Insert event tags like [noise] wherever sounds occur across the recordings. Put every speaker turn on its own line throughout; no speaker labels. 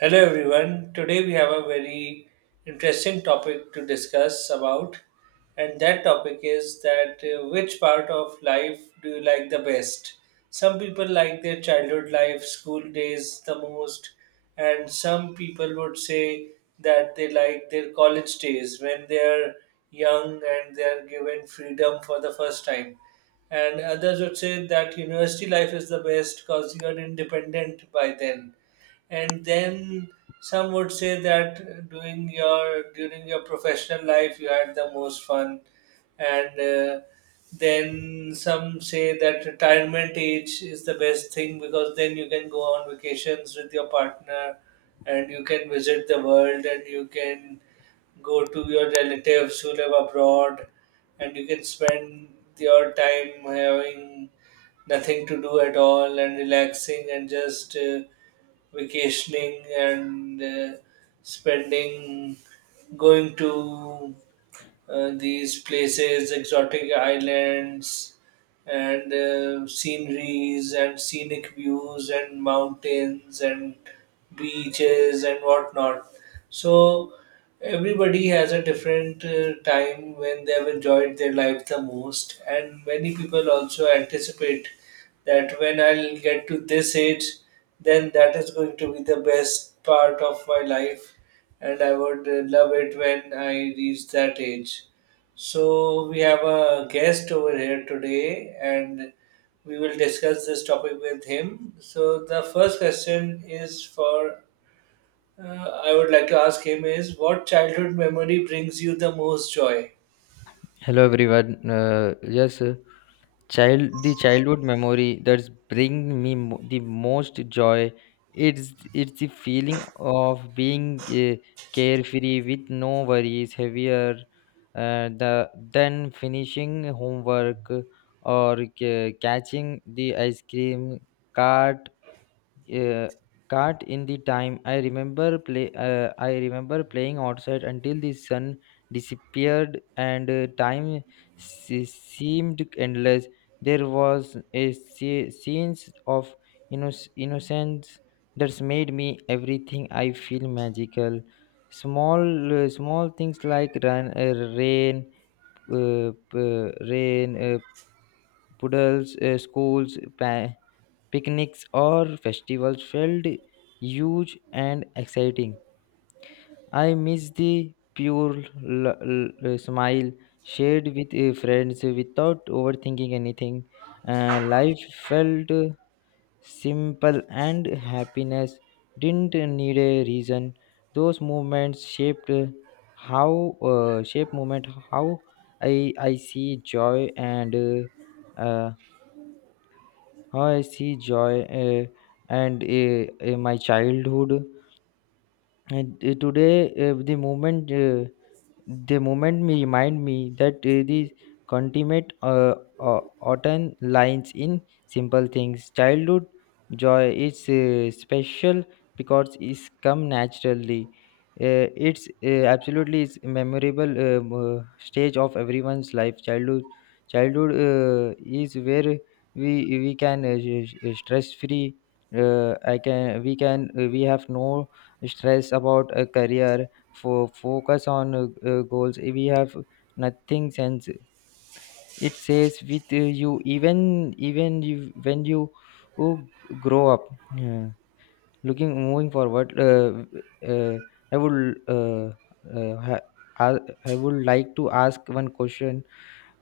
Hello everyone. Today we have a very interesting topic to discuss about, and that topic is that which part of life do you like the best? Some people like their childhood life, school days the most, and some people would say that they like their college days when they are young and they are given freedom for the first time, and others would say that university life is the best because you are independent by then. And then some would say that doing your during your professional life you had the most fun, and then some say that retirement age is the best thing because then you can go on vacations with your partner, and you can visit the world, and you can go to your relatives who live abroad, and you can spend your time having nothing to do at all and relaxing and just vacationing and spending going to these places, exotic islands, and sceneries, and scenic views, and mountains, and beaches, and whatnot. So, everybody has a different time when they have enjoyed their life the most, and many people also anticipate that when I'll get to this age, then that is going to be the best part of my life, and I would love it when I reach that age. So, we have a guest over here today, and we will discuss this topic with him. So, the first question is for uh, I would like to ask him is what childhood memory brings you the most joy?
Hello everyone. Yes, child the childhood memory that's bring me mo- the most joy. It's it's the feeling of being uh, carefree with no worries heavier the than finishing homework or catching the ice cream cart uh, cart in the time I remember playing outside until the sun disappeared, and time seemed endless. There was a sense of innocence that's made me everything I feel magical. small Small things like run, rain p- rain puddles, picnics or festivals felt huge and exciting. I miss the pure smile shared with friends without overthinking anything. Life felt simple and happiness didn't need a reason. Those moments shaped how shape moment how I see joy and how I see joy and my childhood. And today, the moment me remind me that the consummate autumn lines in simple things. Childhood joy is special because it's come naturally. It's absolutely is memorable stage of everyone's life. Childhood is where we can stress free. I can we have no stress about a career for focus on goals we have nothing sense it says with you even you, when you who grow up, yeah. Looking moving forward, uh, i would uh, uh, ha- I I would like to ask one question.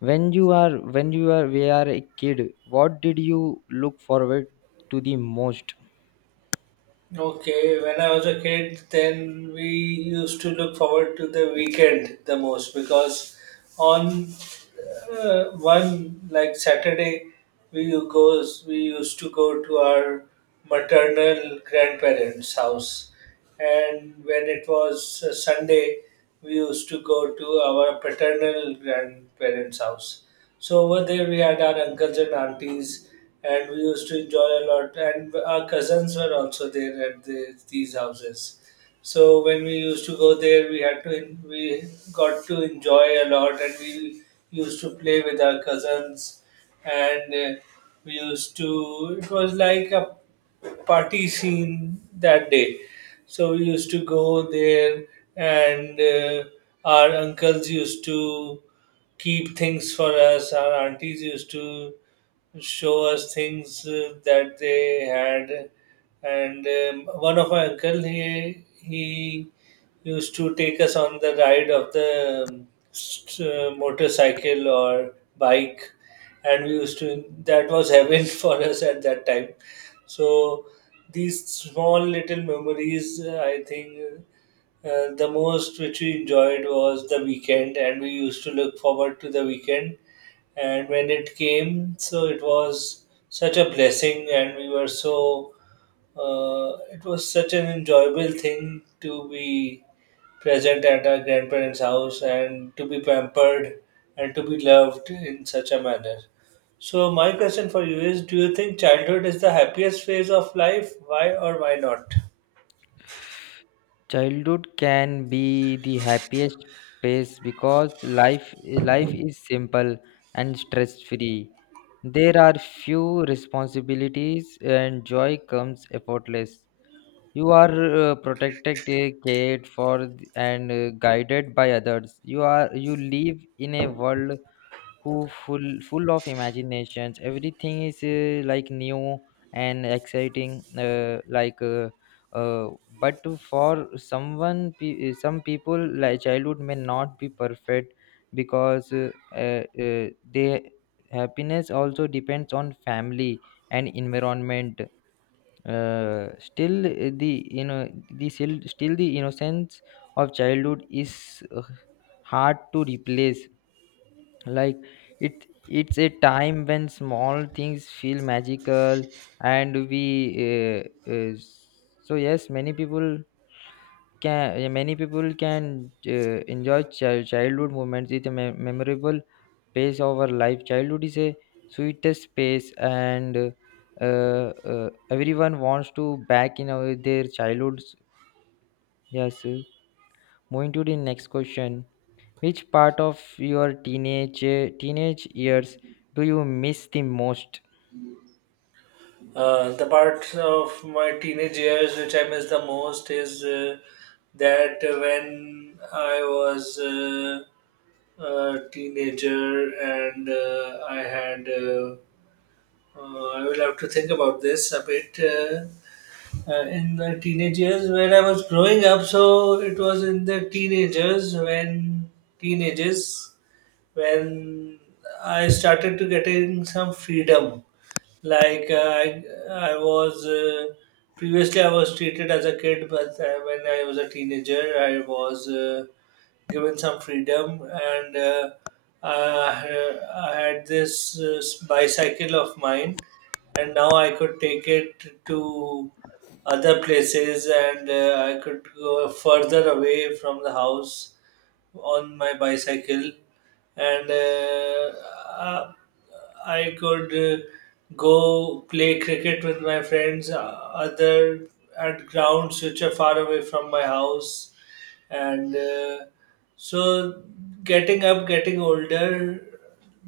When you are we are a kid, what did you look forward to the most?
Okay, when I was a kid, then we used to look forward to the weekend the most because on one like Saturday, we goes we used to go to our maternal grandparents' house, and when it was Sunday, we used to go to our paternal grandparents' house. So over there, we had our uncles and aunties, and we used to enjoy a lot. And our cousins were also there at these houses. So when we used to go there, we got to enjoy a lot, and we used to play with our cousins, and we used to. It was like a party scene that day, so we used to go there, and our uncles used to keep things for us. Our aunties used to show us things that they had, and one of our uncle he used to take us on the ride of the motorcycle or bike, and we used to that was heaven [laughs] for us at that time. So these small little memories, I think the most which we enjoyed was the weekend, and we used to look forward to the weekend. And when it came, so it was such a blessing, and we were so, it was such an enjoyable thing to be present at our grandparents' house and to be pampered and to be loved in such a manner. So, my question for you is, do you think childhood is the happiest phase of life? Why or why not?
Childhood can be the happiest phase because life life is simple and stress free. There are few responsibilities and joy comes effortless. You are protected, cared for, and guided by others. You live in a world who full of imaginations. Everything is like new and exciting, uh, but for some people, like, childhood may not be perfect because their happiness also depends on family and environment. Still, the you know the still, still the innocence of childhood is hard to replace, like it's a time when small things feel magical, and we uh, uh, so yes, many people can yeah, many people can enjoy childhood moments. With a memorable pace of our life, childhood is a sweetest space, and everyone wants to back in their childhoods. Yes, moving to the next question, which part of your teenage years do you miss the most?
The part of my teenage years which I miss the most is that when I was a teenager and I will have to think about this a bit. In the teenage years when I was growing up. So it was in the teenagers when I started to getting some freedom. Like, I was previously I was treated as a kid, but when I was a teenager, I was given some freedom, and I had this bicycle of mine, and now I could take it to other places, and I could go further away from the house on my bicycle, and uh, I could go play cricket with my friends other at grounds which are far away from my house, and so, getting up, getting older,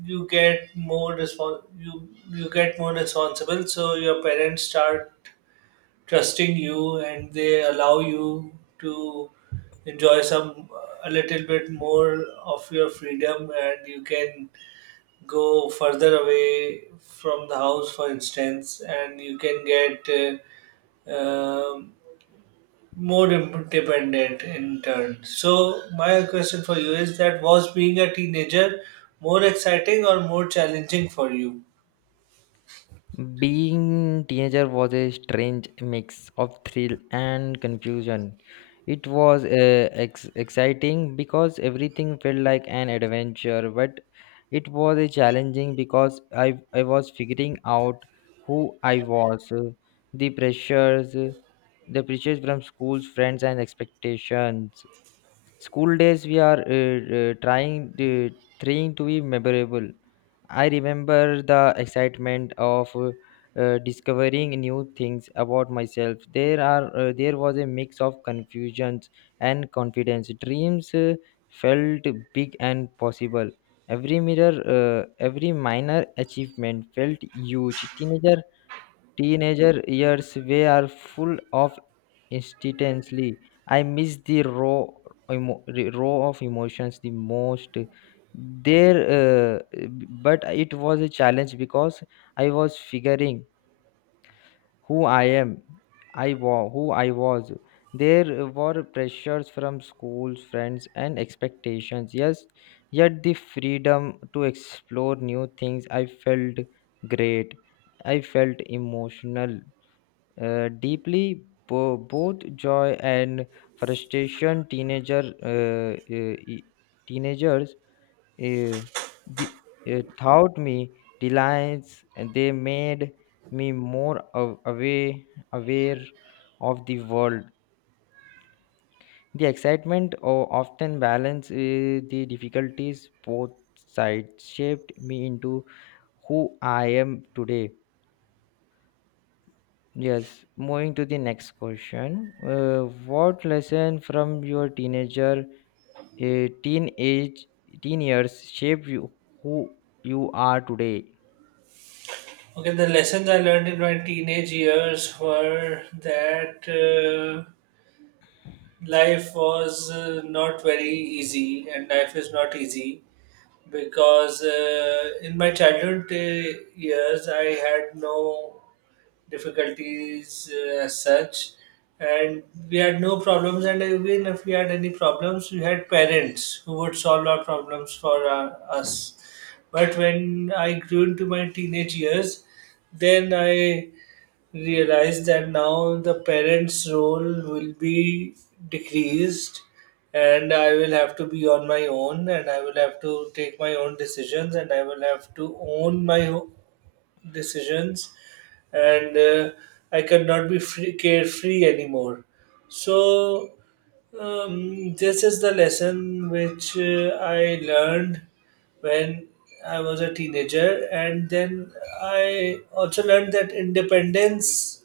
you get more you get more responsible. So your parents start trusting you, and they allow you to enjoy some a little bit more of your freedom, and you can go further away from the house, for instance, and you can get. um, more independent in turn. So my question for you is, that was being a teenager more exciting or more challenging for you?
Being teenager was a strange mix of thrill and confusion. It was exciting because everything felt like an adventure, but it was a challenging because I was figuring out who I was. The pressures the pressures from schools, friends, and expectations. School days we are trying to be memorable. I remember the excitement of discovering new things about myself. There are there was a mix of confusions and confidence. Dreams felt big and possible. Every every minor achievement felt huge. Teenager years were full of instantly. I miss the raw, the raw of emotions the most. There, uh, but it was a challenge because I was figuring who I am, I was who I was. There were pressures from schools, friends, and expectations. Yes, yet the freedom to explore new things. I felt great. I felt emotional, deeply both joy and frustration. Teenagers uh, the- taught me reliance, and they made me more aware aware of the world. The excitement often balance the difficulties. Both sides shaped me into who I am today. Yes, moving to the next question. What lesson from your uh, teenage, teen years shaped you, who you are today?
Okay, the lessons I learned in my teenage years were that life was not very easy, and life is not easy because in my childhood years I had no difficulties as such, and we had no problems. And even if we had any problems, we had parents who would solve our problems for us. But when I grew into my teenage years, then I realize that now the parents' role will be decreased, and I will have to be on my own, and I will have to take my own decisions, and I will have to own decisions, and I cannot be free, carefree anymore. So, this is the lesson which I learned when I was a teenager, and then I also learned that independence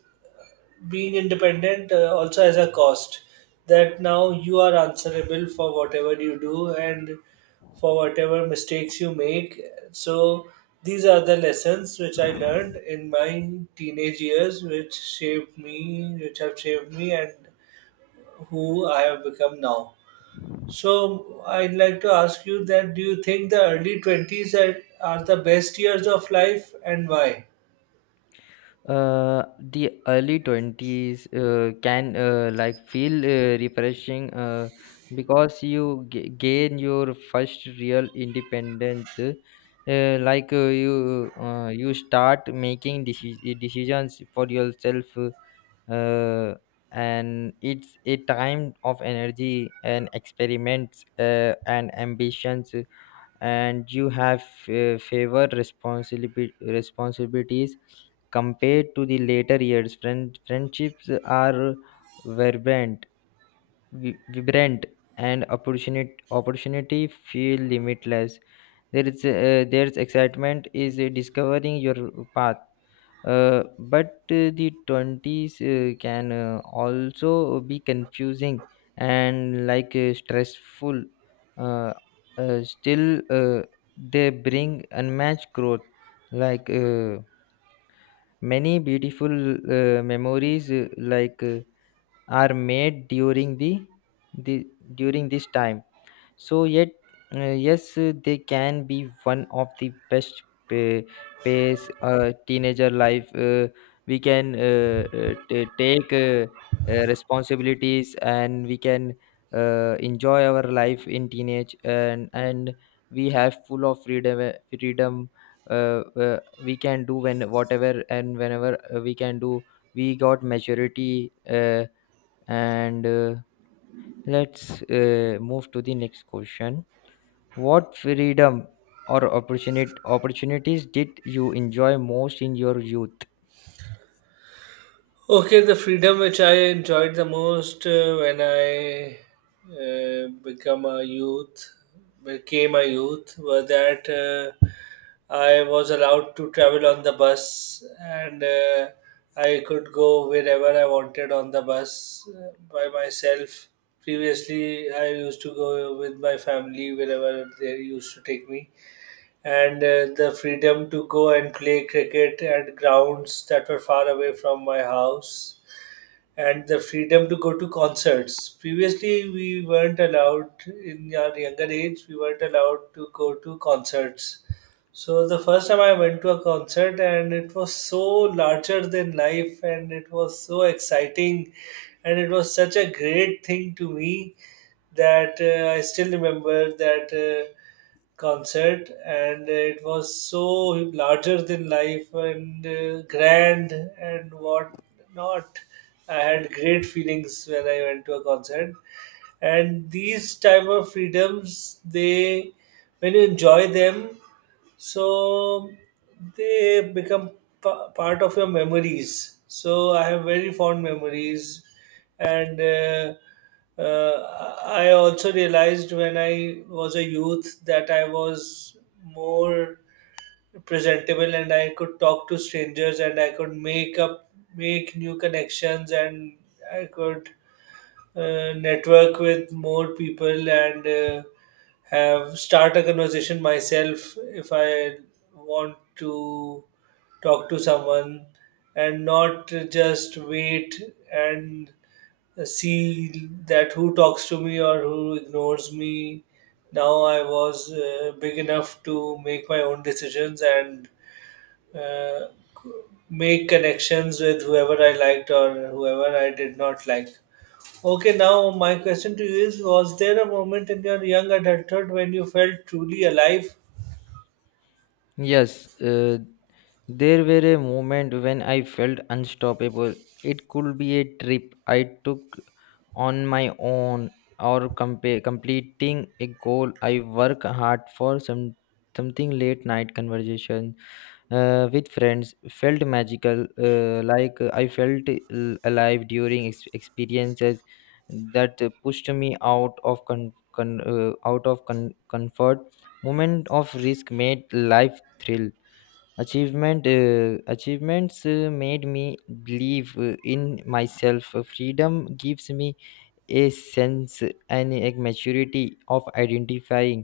being independent also has a cost, that now you are answerable for whatever you do and for whatever mistakes you make. So these are the lessons which I learned in my teenage years, which shaped me which have shaped me and who I have become now. So I'd like to ask you that, do you think the early 20s are the best years of life, and why?
The early 20s can like feel refreshing because you gain your first real independence. You start making decisions for yourself, uh, and it's a time of energy and experiments and ambitions, and you have favor responsibility responsibilities compared to the later years. Friendships are vibrant vibrant, and opportunity feel limitless. There's excitement is discovering your path. But The 20s can also be confusing and like stressful. Uh, still, they bring unmatched growth, like many beautiful memories, are made during the during this time. So yet, yes, they can be one of the best pa- pace teenager life. We can take responsibilities, and we can enjoy our life in teenage, and we have full of freedom. Freedom, we can do when whatever and whenever we can do. We got maturity, and let's move to the next question. What freedom or opportunity opportunities did you enjoy most in your youth?
Okay, the freedom which I enjoyed the most when I uh, become a youth, became a youth, were that I was allowed to travel on the bus, and I could go wherever I wanted on the bus by myself. Previously, I used to go with my family wherever they used to take me, and the freedom to go and play cricket at grounds that were far away from my house, and the freedom to go to concerts. Previously, we weren't allowed, in our younger age we weren't allowed to go to concerts. So the first time I went to a concert, and it was so larger than life, and it was so exciting, and it was such a great thing to me that I still remember that concert, and it was so larger than life, and grand and what not I had great feelings when I went to a concert, and these type of freedoms, they, when you enjoy them, so they become part of your memories. So I have very fond memories, and I also realized when I was a youth that I was more presentable, and I could talk to strangers, and I could make new connections, and I could network with more people, and have, start a conversation myself if I want to talk to someone, and not just wait and see that who talks to me or who ignores me. Now I was big enough to make my own decisions, and uh, make connections with whoever I liked or whoever I did not like. Okay, now my question to you is, was there a moment in your young adulthood when you felt truly alive?
Yes, there were a moment when I felt unstoppable. It could be a trip I took on my own or completing a goal I work hard for. Something late night conversation with friends felt magical, I felt alive during experiences that pushed me out of comfort. Moment of risk made life thrill. Achievements made me believe in myself. Freedom gives me a sense and a maturity of identifying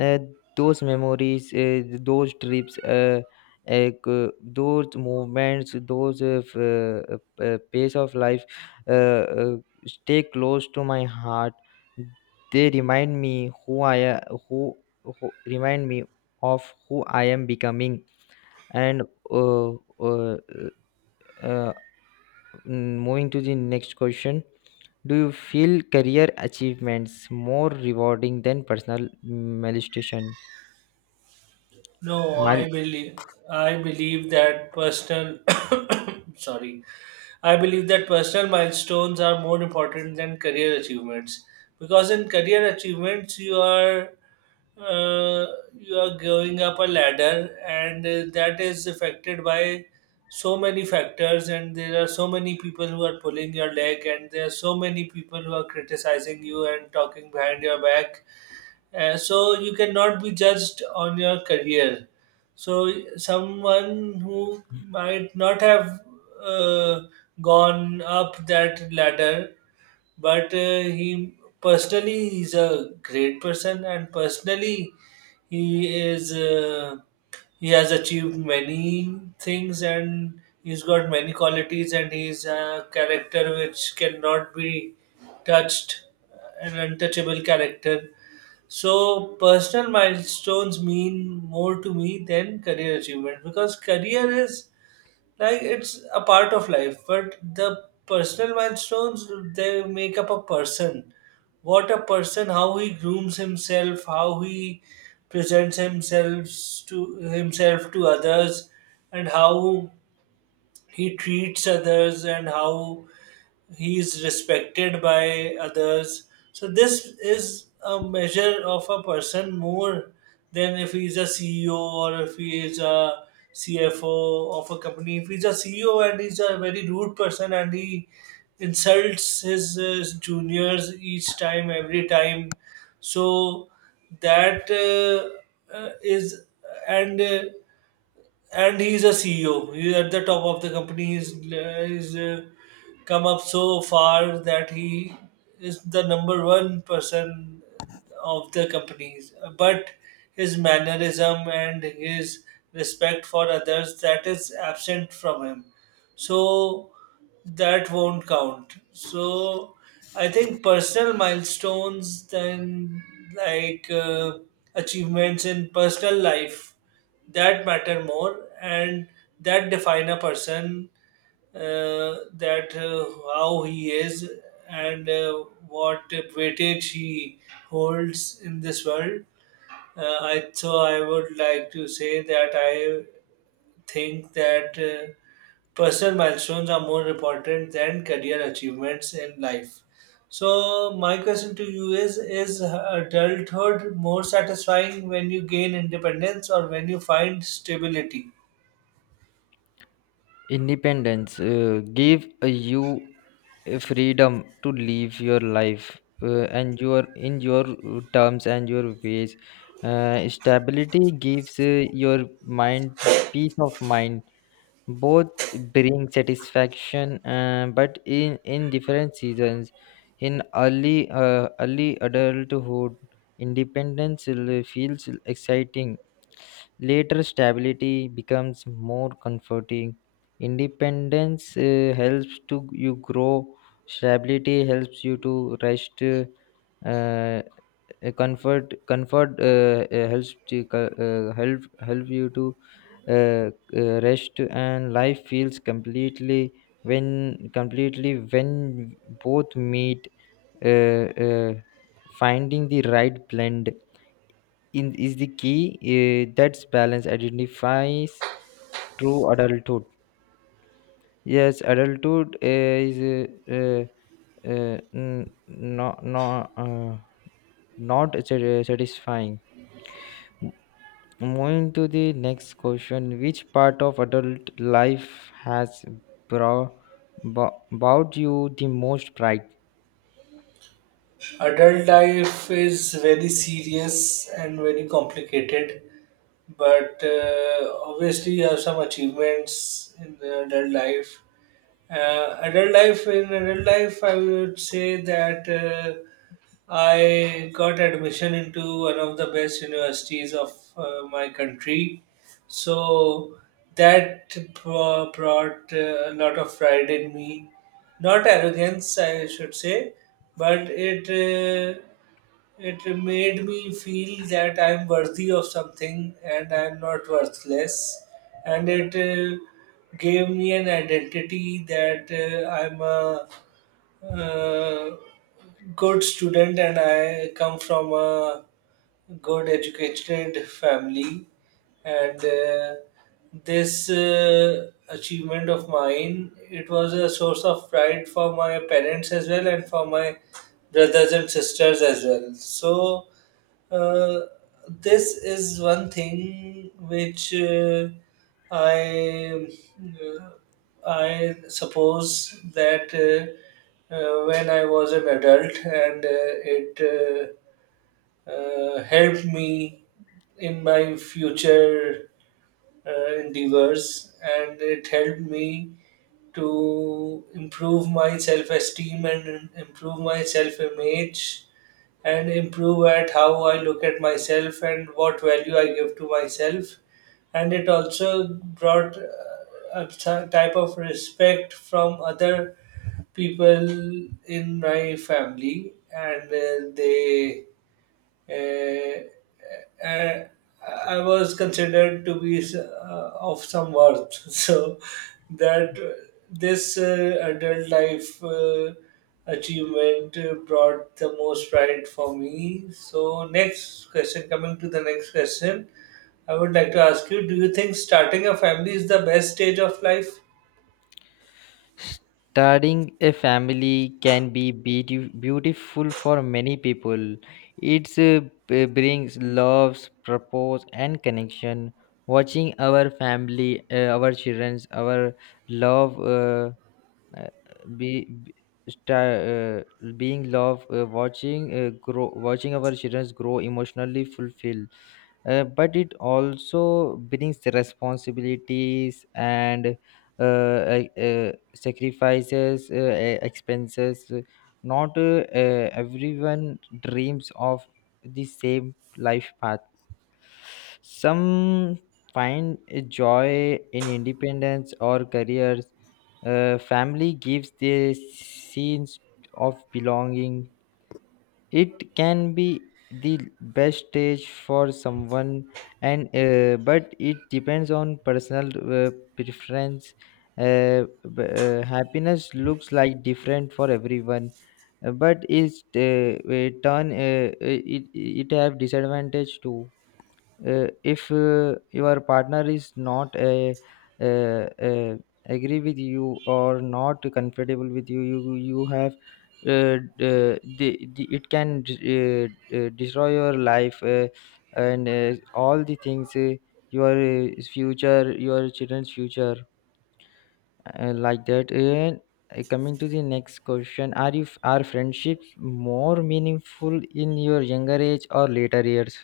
uh, those memories, those trips, uh, c- those movements, pace of life, uh, uh, stay close to my heart. They remind me who remind me of who I am becoming. and uh, uh, uh, Moving to the next question, do you feel career achievements more rewarding than personal molestation?
No,
Mal-
I believe, I believe that personal [coughs] sorry. I believe that personal milestones are more important than career achievements, because in career achievements uh, you are going up a ladder, and that is affected by so many factors, and there are so many people who are pulling your leg, and there are so many people who are criticizing you and talking behind your back. So you cannot be judged on your career. So someone who might not have uh, gone up that ladder, but he personally, he's a great person, and personally he is he has achieved many things, and he's got many qualities, and he's a character which cannot be touched, an untouchable character. So personal milestones mean more to me than career achievement, because career is like it's a part of life, but the personal milestones, they make up a person. What a person, how he grooms himself, how he presents himself to himself, to others, and how he treats others, and how he is respected by others. So this is a measure of a person more than if he's a CEO or if he is a CFO of a company. If he's a CEO and he's a very rude person, and he insults his juniors each time, every time, so that is and uh, and he's a CEO. He's at the top of the company. He's come up so far that he is the number one person of the companies. But his mannerism and his respect for others that is absent from him. So that won't count. So I think personal milestones, then like uh, achievements in personal life, that matter more and that define a person that how he is and what weightage he holds in this world. I so I would like to say that I think that personal milestones are more important than career achievements in life. So my question to you is adulthood more satisfying when you gain independence or when you find stability?
Independence give you a freedom to live your life and your in your terms and your ways. Stability gives your mind to peace of mind. Both bring satisfaction, but in different seasons. In early adulthood, independence feels exciting. Later stability becomes more comforting. Independence helps to you grow. Stability helps you to rest. Uh, a Comfort help you to uh, rest, and life feels completely when both meet. uh, uh, Finding the right blend in is the key. That's balance identifies true adulthood. Yes, adulthood is no, not satisfying. Moving to the next question, which part of adult life has brought, brought you the most pride?
Adult life is very serious and very complicated, but obviously you have some achievements in the adult life. In adult life, I would say that I got admission into one of the best universities of my country. So that brought a lot of pride in me. Not arrogance, I should say, but it made me feel that I'm worthy of something and I'm not worthless. And it gave me an identity that I'm a uh, good student and I come from a good educated family and this achievement of mine it was a source of pride for my parents as well and for my brothers and sisters as well so uh, this is one thing which I uh, I suppose that when I was an adult and it helped me in my future endeavors and it helped me to improve my self-esteem and improve my self-image and improve at how I look at myself and what value I give to myself. And it also brought a type of respect from other people in my family, and they uh, uh, I was considered to be of some worth. [laughs] So that this adult life achievement brought the most pride for me. So coming to the next question, I would like to ask you: Do you think starting a family is the best stage of life?
Starting a family can be beautiful for many people. It brings love, purpose, and connection. Watching our family, our children, our love. Uh, be sta- being love watching grow Watching our children grow emotionally fulfilled, but it also brings responsibilities and sacrifices, expenses. Not everyone dreams of the same life path. Some find a joy in independence or careers. Family gives the sense of belonging. It can be the best stage for someone, and but it depends on personal preference. Uh, Happiness looks like different for everyone, but is turn it have disadvantage too. If your partner is not a, uh uh agree with you or not comfortable with you, you have uh, the it can destroy your life, and all the things, your future, your children's future, like that. And Coming to the next question, are friendships more meaningful in your younger age or later years?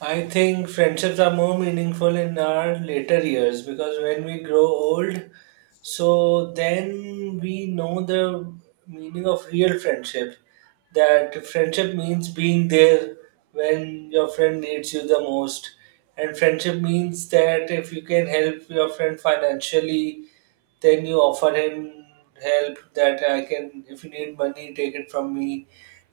I think friendships are more meaningful in our later years because when we grow old, so then we know the meaning of real friendship. That friendship means being there when your friend needs you the most, and friendship means that if you can help your friend financially, then you offer him help that I can, if you need money, take it from me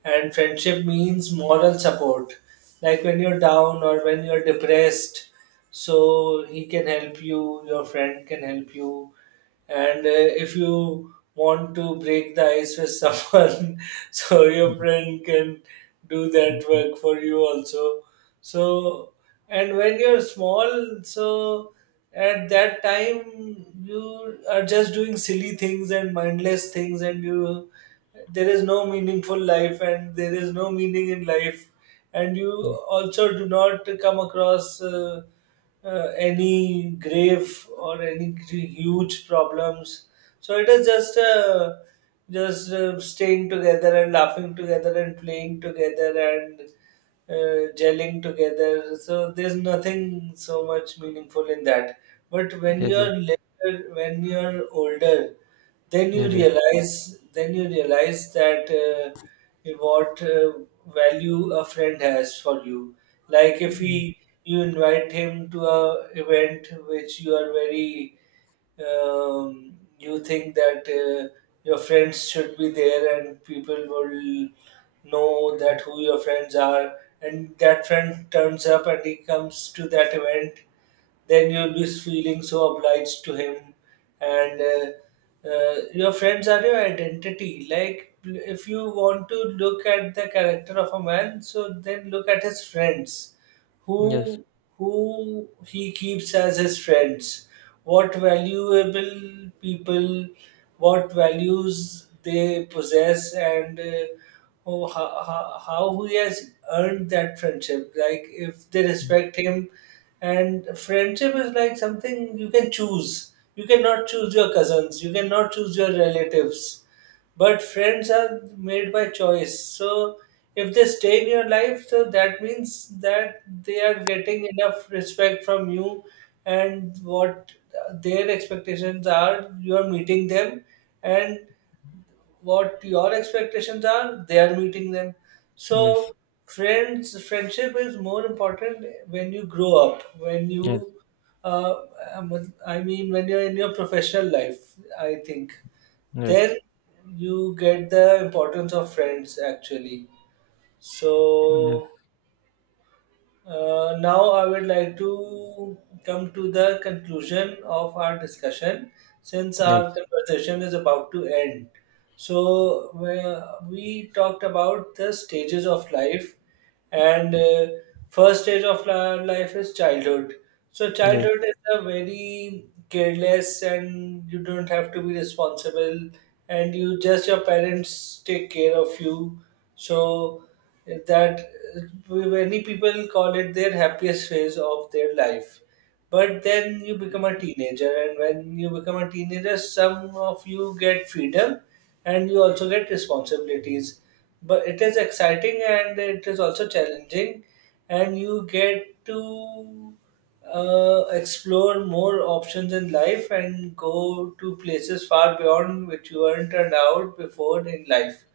and friendship means moral support like when you're down or when you're depressed so he can help you, your friend can help you, and if you want to break the ice with someone [laughs] so your
[laughs]
friend can do that
Mhm.
work for you also. So and when you're small, so at that time you are just doing silly things and mindless things and you, there is no meaningful life and there is no meaning in life and you
Okay.
also do not come across any grave or any huge problems so it is just just staying together and laughing together and playing together and gelling together. So there's nothing so much meaningful in that. But when
Yes. Yes.
you're later, when you're older,
Yes, yes.
then you realize that what value a friend has for you. Like if
Mm.
he, you invite him to a event which you are very you think that your friends should be there and people will know that who your friends are and that friend turns up and he comes to that event then you'll be feeling so obliged to him and your friends are your identity, like if you want to look at the character of a man so then look at his friends,
Yes.
who who he keeps as his friends, what valuable people, what values they possess, and how he has earned that friendship. Like if they
Mm.
respect him, and friendship is like something you can choose. You cannot choose your cousins. You cannot choose your relatives. But friends are made by choice. So if they stay in your life, so that means that they are getting enough respect from you and what their expectations are, you are meeting them, and what your expectations are, they are meeting them.
Yes,
So friendship is more important when you grow up, when
yes,
you uh, I mean when you're in your professional life, I think.
yes,
Then you get the importance of friends actually. So now I would like to come to the conclusion of our discussion since
yes,
our conversation is about to end. So where we talked about the stages of life, and first stage of life is childhood. So
yes, yes,
childhood is a very careless, and you don't have to be responsible, and you just your parents take care of you. So that many people call it their happiest phase of their life, but then you become a teenager, and when you become a teenager some of you get freedom and you also get responsibilities, but it is exciting and it is also challenging and you get to explore more options in life and go to places far beyond which you weren't turned out before in life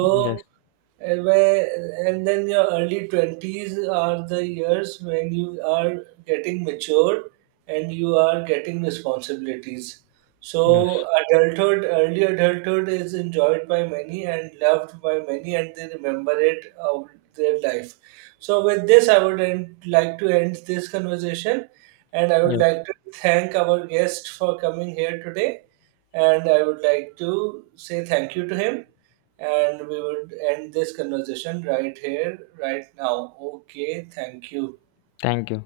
yes,
and where and then your early 20s are the years when you are getting mature and you are getting responsibilities.
yes,
So, adulthood, early adulthood is enjoyed by many and loved by many, and they remember it of their life. So, with this, I would end, like to end this conversation, and I would
yes.
like to thank our guest for coming here today, and I would like to say thank you to him. And we would end this conversation right here, right now. Okay, thank you.
Thank you.